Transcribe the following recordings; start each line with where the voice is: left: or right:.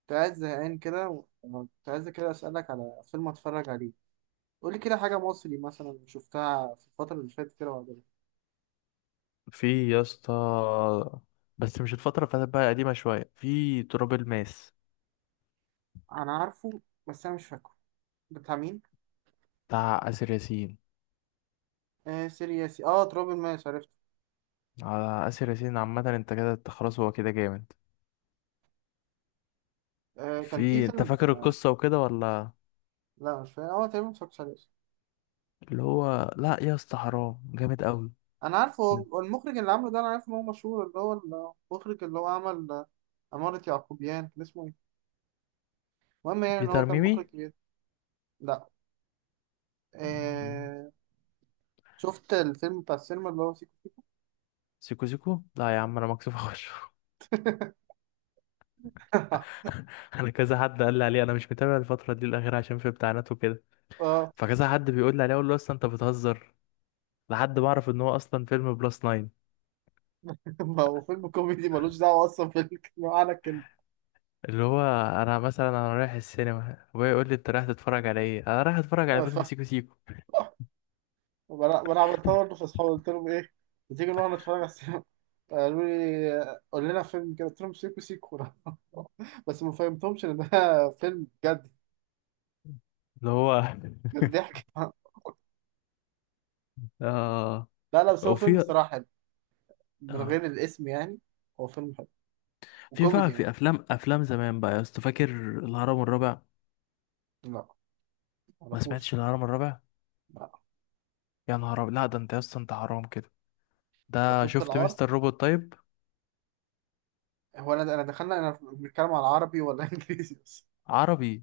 right: كنت قاعد زهقان كده وكنت عايز كده أسألك على فيلم أتفرج عليه. قولي كده حاجة مصري مثلا شفتها في الفترة اللي فاتت كده وعجبتك.
left: في يا اسطى. بس مش الفترة اللي فاتت، بقى قديمة شوية، في تراب الماس
right: أنا عارفه بس أنا مش فاكره. بتاع مين؟
left: بتاع آسر ياسين.
right: آه سيرياسي، آه تراب الماس عرفته.
left: على آسر ياسين عامة انت كده، انت خلاص، هو كده جامد.
right: آه كان في
left: انت
right: فيلم
left: فاكر القصة وكده ولا؟
right: لا مش فاكر، هو تقريبا متفرجتش عليه أصلا.
left: اللي هو لا يا اسطى، حرام، جامد قوي.
right: أنا عارفه، هو المخرج اللي عامله ده أنا عارف إن هو مشهور، اللي هو المخرج اللي هو عمل عمارة يعقوبيان، كان اسمه إيه؟ المهم يعني إن هو
left: بيتر
right: كان مخرج
left: ميمي.
right: كبير. لا.
left: مم.
right: آه. شفت الفيلم بتاع السينما اللي هو سيكو؟
left: سيكو سيكو لا يا عم، انا مكسوف اخشه. انا كذا حد قال لي عليه، انا مش متابع الفترة دي الاخيرة عشان في امتحانات وكده. فكذا حد بيقول لي عليه، اقول له اصلا انت بتهزر، لحد ما اعرف ان هو اصلا فيلم بلس 9.
right: ما هو فيلم كوميدي ملوش دعوة أصلا بالمعنى الكلمة.
left: اللي هو انا مثلا، انا رايح السينما، ابويا يقول لي انت رايح تتفرج على ايه، انا رايح اتفرج على
right: ف-
left: فيلم سيكو سيكو.
right: فأنا عملتها برضه في أصحابي، قلت لهم إيه، ما تيجي نروح نتفرج على السينما، قالوا لي قول لنا فيلم كده، قلت لهم سيكو سيكو بس ما فهمتهمش إن ده فيلم جد.
left: اللي هو
right: جد ضحك
left: اه.
right: لا لا بس هو فيلم
left: وفي.
right: صراحة حلو من
left: اه
right: غير الاسم يعني. هو فيلم حلو
left: في
right: وكوميدي
left: بقى،
right: يعني.
left: في افلام، افلام زمان بقى يا اسطى، فاكر الهرم الرابع؟
right: لا ما
left: ما
right: اعرفوش.
left: سمعتش الهرم الرابع؟
right: لا.
left: يا نهار أبيض. لا ده انت يا اسطى، انت حرام كده.
right: طب
left: ده
right: شفت
left: شفت
right: العار؟
left: مستر روبوت طيب؟
right: هو أنا دخلنا، أنا بنتكلم على عربي ولا إنجليزي بس؟
left: عربي.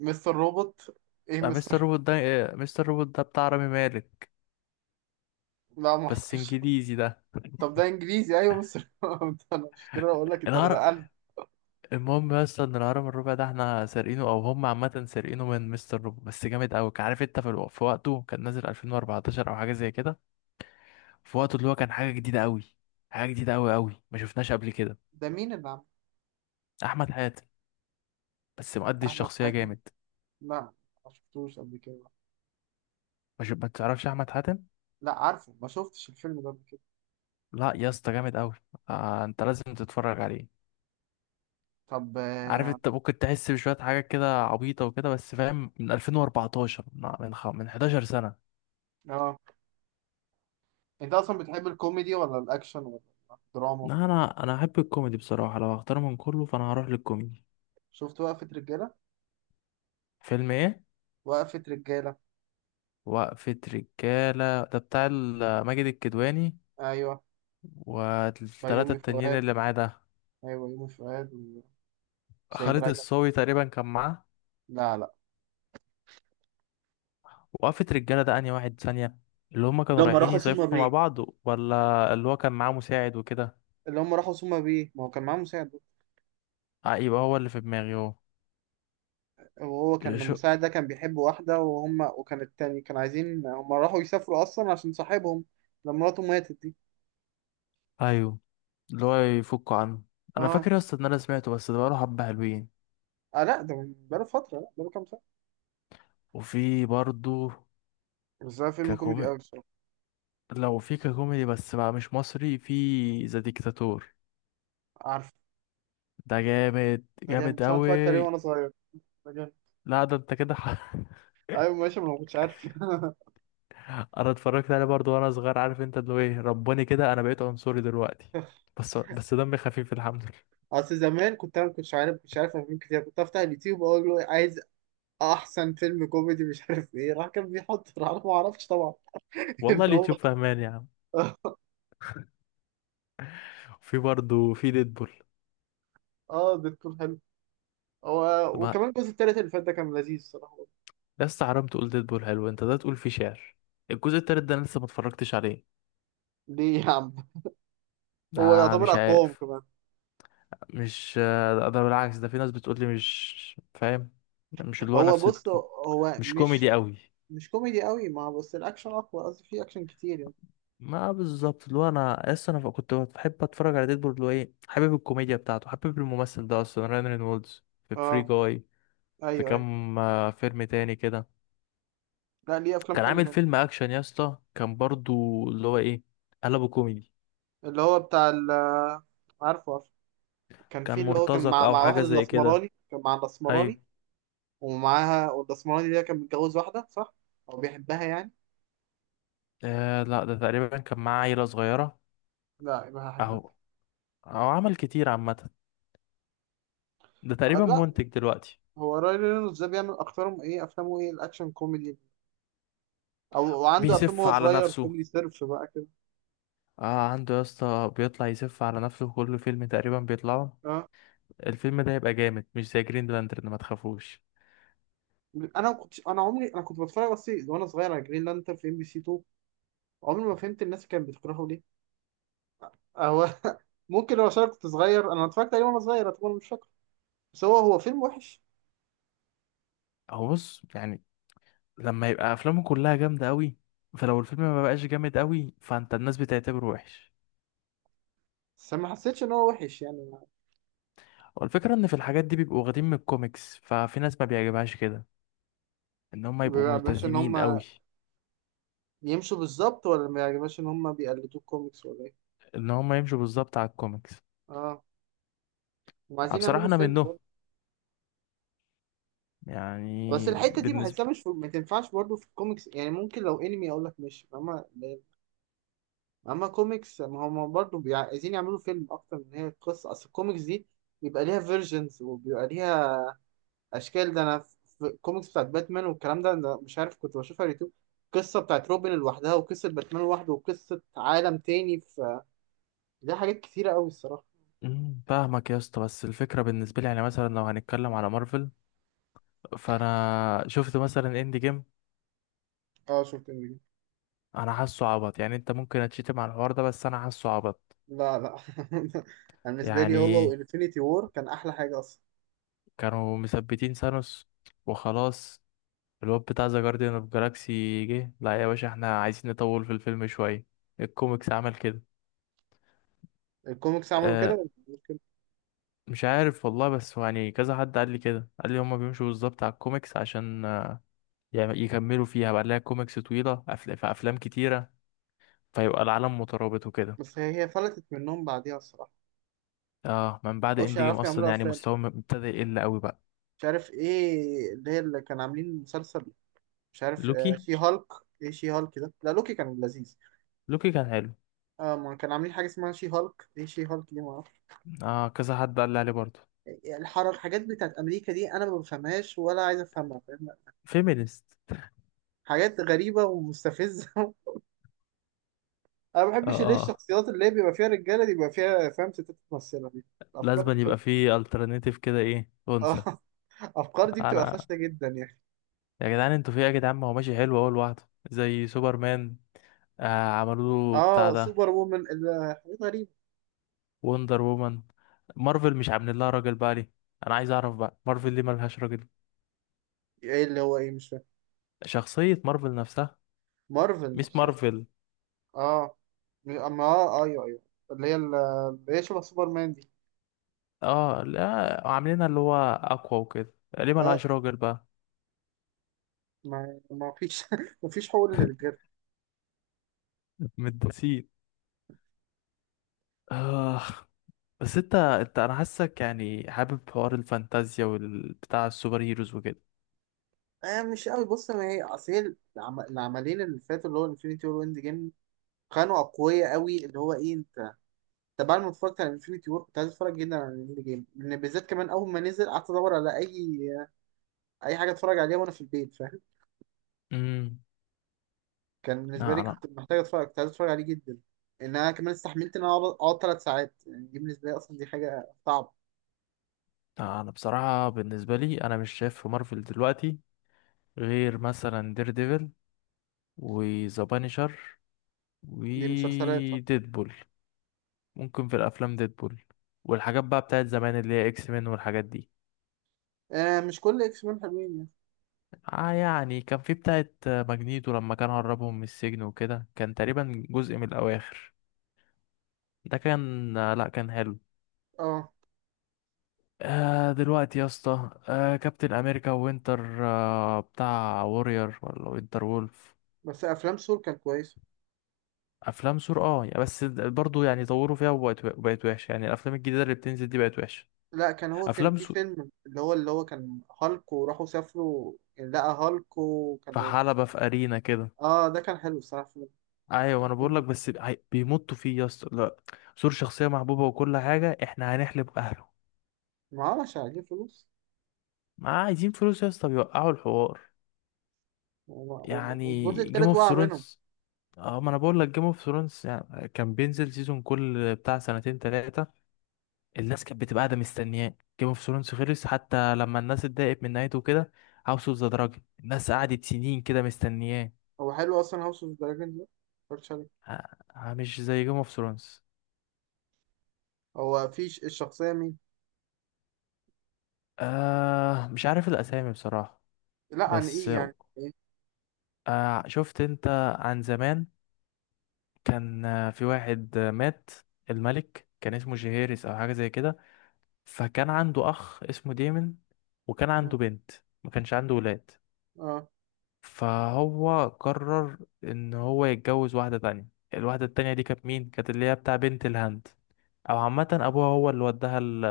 right: مستر روبوت. إيه
left: مستر
right: مستر؟
left: روبوت ده، مستر روبوت ده بتاع رامي مالك،
right: لا ما
left: بس
right: اعرفش.
left: انجليزي ده.
right: طب ده انجليزي ايوه بس انا مش كده بقول لك انت، انا
left: الهرم،
right: نقلت.
left: المهم يا اسطى ان الهرم الربع ده احنا سارقينه، او هم عامه سارقينه من مستر روبو، بس جامد قوي. عارف انت في وقته كان نازل 2014 او حاجه زي كده. في وقته اللي هو كان حاجه جديده قوي، حاجه جديده قوي قوي، ما شفناش قبل كده.
right: ده مين اللي عمل؟
left: احمد حاتم، بس مؤدي
right: احمد
left: الشخصيه
right: حاتم؟
left: جامد.
right: لا ما شفتوش قبل كده.
left: ما تعرفش احمد حاتم؟
right: لا عارفه، ما شفتش الفيلم ده قبل كده.
left: لا يا اسطى جامد قوي. آه انت لازم تتفرج عليه.
right: طب
left: عارف
right: اه.
left: انت ممكن تحس بشويه حاجات كده عبيطه وكده، بس فاهم، من 2014، من 11 سنه.
right: آه. انت اصلا بتحب الكوميدي ولا الاكشن ولا الدراما؟
left: لا، انا احب الكوميدي بصراحه. لو هختار من كله فانا هروح للكوميدي.
right: شفت وقفة رجالة؟
left: فيلم ايه؟
right: وقفة رجالة.
left: وقفة رجالة ده بتاع ماجد الكدواني
right: ايوه
left: والتلاتة
right: بيومي
left: التانيين
right: فؤاد.
left: اللي معاه ده.
right: ايوه بيومي فؤاد وسيد
left: خالد
right: رجب.
left: الصاوي تقريبا كان معاه.
right: لا لا.
left: وقفة رجالة ده انهي واحد ثانية؟ اللي هما كانوا
right: لما
left: رايحين
right: راحوا ثم
left: يصيفوا مع
right: بيه.
left: بعض، ولا اللي هو كان معاه مساعد وكده؟
right: اللي هم راحوا سوما بيه، ما هو كان معاهم مساعد.
left: آه، يبقى هو اللي في دماغي هو.
right: وهو كان
left: شو؟
right: المساعد ده كان بيحب واحدة، وهم وكان التاني، كان عايزين هم راحوا يسافروا أصلا عشان صاحبهم لما مراته ماتت دي.
left: ايوه. اللي هو يفكوا عنه. انا
right: اه.
left: فاكر اصلا ان انا سمعته، بس ده بقاله حبة حلوين.
right: اه لا ده من بقاله فترة، لا بقاله كام سنة.
left: وفي برضه.
right: بس ده فيلم كوميدي
left: ككوميدي،
right: أوي بصراحة.
left: لو في ككوميدي بس بقى مش مصري، في ذا ديكتاتور.
right: عارف،
left: ده جامد
right: ده جامد
left: جامد
right: بس أنا اتفرجت عليه
left: أوي.
right: وأنا صغير. ده جامد.
left: لا ده أنت كده
right: أيوة ماشي، ما أنا ما كنتش عارف.
left: أنا اتفرجت عليه برضه وأنا صغير. عارف أنت اللي هو إيه، رباني كده، أنا بقيت عنصري دلوقتي. بس بس دمي خفيف الحمد لله.
right: أصل زمان كنت أنا ما كنتش عارف، كنتش عارف أفلام كتير، كنت أفتح اليوتيوب وأقول له عايز أحسن فيلم كوميدي مش عارف إيه، راح كان بيحط راح أنا ما أعرفش طبعا إن
left: والله
right: هو.
left: اليوتيوب فهمان يا عم. في برضه في ديدبول.
right: اه ده تكون حلو. هو
left: ما
right: وكمان الجزء التالت اللي فات ده كان لذيذ الصراحة.
left: لسه حرام تقول ديدبول حلو، أنت ده تقول فيه شعر. الجزء التالت ده أنا لسه ما اتفرجتش عليه.
right: ليه يا عم؟ هو
left: ده
right: يعتبر
left: مش
right: اقوام
left: عارف.
right: كمان.
left: مش. ده بالعكس، ده في ناس بتقول لي مش فاهم. مش اللي هو
right: هو
left: نفس،
right: بص، هو
left: مش
right: مش
left: كوميدي أوي.
right: مش كوميدي قوي، ما بس الاكشن اقوى قصدي، فيه اكشن كتير يعني.
left: ما بالظبط. اللي هو انا اصلا، انا كنت بحب اتفرج على ديدبول. اللي هو ايه، حابب الكوميديا بتاعته، حابب الممثل ده اصلا، رyan رينولدز، في فري
right: اه
left: جاي. في
right: ايوه ايوه.
left: كام فيلم تاني كده.
right: لا ليه، افلام
left: كان
right: حلوه
left: عامل
right: كمان.
left: فيلم اكشن يا اسطى، كان برضو اللي هو ايه، قلبه كوميدي.
right: اللي هو بتاع عارفه عارفه. كان
left: كان
right: في اللي هو كان
left: مرتزق
right: مع
left: او
right: مع واحد
left: حاجه زي كده،
right: الاسمراني، كان مع
left: ايوه.
right: الاسمراني. ومعاها، والاسمراني ده كان متجوز واحده صح؟ او بيحبها يعني.
left: آه لا، ده تقريبا كان معاه عيله صغيره.
right: لا يبقى حاجه
left: اهو.
right: تانية.
left: او عمل كتير عامه. ده تقريبا
right: لا.
left: منتج دلوقتي.
right: هو راي رينولدز ده بيعمل اكترهم ايه، افلامه ايه؟ الاكشن كوميدي او وعنده افلام
left: بيسف
right: وهو
left: على
right: صغير
left: نفسه.
right: كوميدي سيرف بقى كده.
left: آه عنده يا اسطى، بيطلع يسف على نفسه في كل فيلم تقريبا بيطلعه.
right: اه.
left: الفيلم ده هيبقى جامد، مش زي جرين لانترن ما تخافوش.
right: انا ما كنتش، انا عمري انا كنت بتفرج بس وانا صغير على جرين لانترن في ام بي سي 2. عمري ما فهمت الناس كانت بتكرهه ليه هو ممكن لو عشان أنا كنت صغير، انا اتفرجت عليه وانا صغير، اعتبر مش فاكر. بس هو فيلم وحش.
left: هو بص يعني، لما يبقى افلامه كلها جامده قوي، فلو الفيلم ما بقاش جامد قوي فانت الناس بتعتبره وحش.
right: بس ما حسيتش ان هو وحش يعني.
left: والفكره ان في الحاجات دي بيبقوا واخدين من الكوميكس، ففي ناس ما بيعجبهاش كده ان هم
right: ما
left: يبقوا
right: بيعجبهاش ان
left: ملتزمين
right: هم
left: قوي،
right: يمشوا بالظبط، ولا ما بيعجبهاش ان هم بيقلدوا الكوميكس ولا ايه؟
left: ان هم يمشوا بالظبط على الكوميكس.
right: اه. هم عايزين
left: بصراحه
right: يعملوا
left: انا
right: فيلم
left: منهم.
right: برضه. بس
left: يعني
right: الحته دي
left: بالنسبه.
right: بحسها مش في ما تنفعش برضه في الكوميكس يعني، ممكن لو انمي اقول لك ماشي فاهمة، اما كوميكس ما هم برضه عايزين يعملوا فيلم اكتر من، هي قصه اصل الكوميكس دي بيبقى ليها فيرجنز وبيبقى ليها اشكال. ده انا في الكوميكس بتاعت باتمان والكلام ده انا مش عارف كنت بشوفها على اليوتيوب، قصه بتاعت روبن لوحدها وقصه باتمان لوحده وقصه عالم تاني، في ليها حاجات كتيره قوي الصراحه.
left: مم، فاهمك يا اسطى، بس الفكره بالنسبه لي يعني، مثلا لو هنتكلم على مارفل، فانا شفت مثلا اند جيم.
right: اه
left: انا حاسه عبط يعني، انت ممكن اتشتم على الحوار ده، بس انا حاسه عبط.
right: لا لا انا بالنسبه لي هو
left: يعني
right: وانفينيتي وور كان احلى حاجه اصلا.
left: كانوا مثبتين سانوس وخلاص، الواد بتاع ذا جارديان اوف جالاكسي جه، لا يا باشا احنا عايزين نطول في الفيلم شويه. الكوميكس عمل كده.
right: الكوميكس عملوا كده
left: أه
right: ولا عملوا كده؟
left: مش عارف والله، بس هو يعني كذا حد قال لي كده، قال لي هما بيمشوا بالظبط على الكوميكس عشان يكملوا فيها بقى، لها كوميكس طويله، في افلام كتيره، فيبقى العالم مترابط وكده.
right: بس هي فلتت منهم بعديها الصراحه.
left: اه من
right: ما
left: بعد
right: بقوش
left: اند جيم
right: يعرفوا
left: اصلا
right: يعملوا
left: يعني
right: افلام،
left: مستوى ابتدى يقل قوي بقى.
right: مش عارف ايه اللي هي، اللي كان عاملين مسلسل، مش عارف آه
left: لوكي.
right: شي هالك. ايه شي هالك ده؟ لا لوكي كان لذيذ.
left: لوكي كان حلو.
right: اه ما كان عاملين حاجه اسمها شي هالك، ايه شي هالك دي، ما اعرفش.
left: اه كذا حد قال لي عليه برضه.
right: الحركات الحاجات بتاعت امريكا دي انا ما بفهمهاش ولا عايز افهمها فاهم.
left: فيمينست.
right: حاجات غريبه ومستفزه انا ما
left: اه
right: بحبش اللي هي
left: اه.
right: الشخصيات اللي هي بيبقى فيها رجاله دي بيبقى فيها فاهم ستات ممثله دي، الافكار دي
left: لازم أن
right: بتبقى
left: يبقى فيه الترناتيف كده، ايه، انثى.
right: اه الافكار دي بتبقى
left: انا،
right: فاشله جدا يعني.
left: يا جدعان انتوا في إيه يا جدعان، ما هو ماشي حلو اهو لوحده زي سوبرمان. آه عملوا له بتاع
right: اه
left: ده،
right: سوبر وومن حاجات غريبه.
left: وندر وومن. مارفل مش عاملين لها راجل بقى، ليه؟ انا عايز اعرف بقى، مارفل ليه ملهاش راجل؟
right: ايه اللي هو ايه؟ مش فاهم.
left: شخصية مارفل نفسها،
right: مارفل
left: ميس
right: نفسها؟
left: مارفل.
right: اه اما اه ايوه ايوه اللي هي اللي هي شبه سوبرمان دي.
left: اه لا، عاملينها اللي هو اقوى وكده، ليه
right: اه
left: ملهاش راجل بقى؟
right: ما فيش ما فيش حقوق للرجاله.
left: متداسين. آه. بس انت انا حاسك يعني حابب حوار الفانتازيا والبتاع، السوبر هيروز وكده.
right: آه مش قوي، بص ما هي اصل هي العملين اللي فاتوا اللي هو انفينيتي وور واند جيم كانوا اقوياء قوي، اللي هو ايه انت، انت بعد ما اتفرجت على انفينيتي وور كنت عايز اتفرج جدا على اند جيم لان بالذات كمان اول ما نزل قعدت ادور على اي اي حاجه اتفرج عليها وانا في البيت فاهم.
left: امم.
right: كان بالنسبه
left: لا
right: لي
left: انا
right: كنت محتاج اتفرج، كنت عايز اتفرج عليه جدا، ان انا كمان استحملت ان انا اقعد ثلاث ساعات، يعني دي بالنسبه لي اصلا دي حاجه صعبه.
left: انا بصراحة، بالنسبة لي انا مش شايف في مارفل دلوقتي غير مثلا دير ديفل، وذا بانيشر،
right: دي مسلسلات.
left: وديدبول. ممكن في الافلام ديدبول والحاجات بقى بتاعت زمان، اللي هي اكس مان والحاجات دي.
right: آه مش كل اكس مان حلوين يعني.
left: اه يعني، كان في بتاعت ماجنيتو لما كان هربهم من السجن وكده، كان تقريبا جزء من الاواخر، ده كان لا كان حلو.
right: اه.
left: آه دلوقتي يا اسطى، آه كابتن امريكا وينتر، آه بتاع وورير ولا وينتر وولف.
right: بس افلام سور كان كويس.
left: افلام سور اه يعني، بس برضو يعني طوروا فيها وبقت، بقت وحشه يعني، الافلام الجديده اللي بتنزل دي بقت وحشه.
right: لا كان هو كان
left: افلام
right: في
left: سور
right: فيلم اللي هو، اللي هو كان هالك وراحوا سافروا يعني لقى هالك
left: في
right: وكانوا
left: حلبة،
right: في
left: في ارينا كده.
right: اه ده كان حلو الصراحه فيلم.
left: ايوه، ما انا بقول لك،
right: الكرتون.
left: بس بيمطوا فيه يا اسطى، لا. سور شخصيه محبوبه وكل حاجه، احنا هنحلب اهله.
right: ما عملش عليه فلوس.
left: ما عايزين فلوس يا اسطى، بيوقعوا الحوار. يعني
right: والجزء
left: جيم
right: التالت
left: اوف
right: وقع منهم.
left: ثرونز، اه ما انا بقول لك، جيم اوف ثرونز يعني كان بينزل سيزون كل بتاع سنتين تلاتة، الناس كانت بتبقى قاعده مستنياه. جيم اوف ثرونز خلص، حتى لما الناس اتضايقت من نهايته كده. هاوس اوف ذا دراجون، الناس قعدت سنين كده مستنياه.
right: هو حلو اصلا هاوس اوف دراجون ده؟ متفرجتش عليه.
left: آه. مش زي جيم اوف ثرونز.
right: هو في الشخصيه مين؟
left: آه مش عارف الاسامي بصراحه.
right: لا عن
left: بس،
right: ايه، يعني ايه؟
left: آه شفت انت، عن زمان كان في واحد، مات الملك، كان اسمه جيهيرس او حاجه زي كده. فكان عنده اخ اسمه ديمن، وكان عنده
right: اه
left: بنت. ما كانش عنده ولاد.
right: اه
left: فهو قرر ان هو يتجوز واحدة تانية. الواحدة التانية دي كانت مين، كانت اللي هي بتاع بنت الهند، او عامة ابوها هو اللي وداها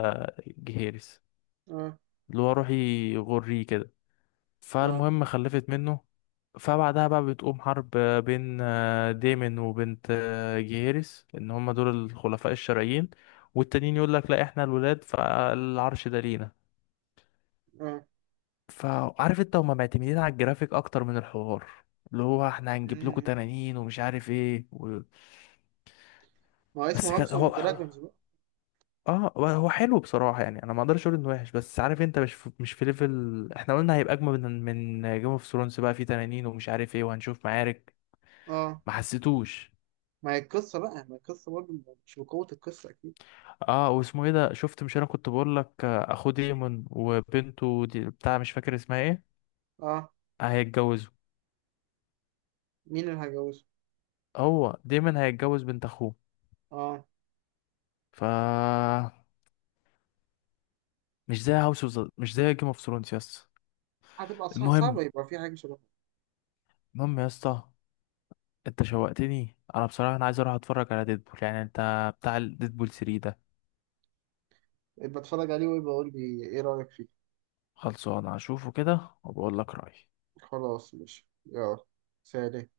left: الجهيرس،
right: اه
left: اللي هو روحي يغريه كده.
right: اه.
left: فالمهم خلفت منه. فبعدها بقى بتقوم حرب بين ديمن وبنت جيهيرس، ان هما دول الخلفاء الشرعيين، والتانيين يقول لك لا احنا الولاد فالعرش ده لينا.
right: آه.
left: فعارف انت، هما معتمدين على الجرافيك اكتر من الحوار. اللي هو احنا هنجيب لكم
right: مم.
left: تنانين ومش عارف ايه
right: ما هو اسمه
left: بس
right: هاوس
left: كان
right: اوف
left: هو،
right: دراجونز بقى.
left: اه هو هو حلو بصراحة يعني، انا ما اقدرش اقول انه وحش، بس عارف انت مش في ليفل احنا قلنا هيبقى اجمل من من جيم اوف ثرونز بقى، في تنانين ومش عارف ايه، وهنشوف معارك.
right: اه
left: ما حسيتوش.
right: ما هي القصة بقى، ما هي القصة برضه، مش بقوة القصة أكيد.
left: اه واسمه ايه ده، شفت مش انا كنت بقول لك، اخو ديمون وبنته دي بتاع، مش فاكر اسمها ايه.
right: أه.
left: هيتجوزوا.
right: مين اللي هيجوزه؟
left: هو ديمون هيتجوز بنت اخوه.
right: أه.
left: ف، مش زي هاوس اوف، مش زي جيم اوف ثرونز يا اسطى.
right: هتبقى صعبة،
left: المهم،
right: يبقى في حاجة شبه.
left: المهم يا اسطى، انت شوقتني، انا بصراحه انا عايز اروح اتفرج على ديدبول يعني. انت بتاع ديدبول 3 ده،
right: يبقى أتفرج عليه ويبقى أقول لي إيه رأيك فيه.
left: خلصان هشوفه كده وبقول لك رايي.
right: خلاص ماشي يلا. سلام.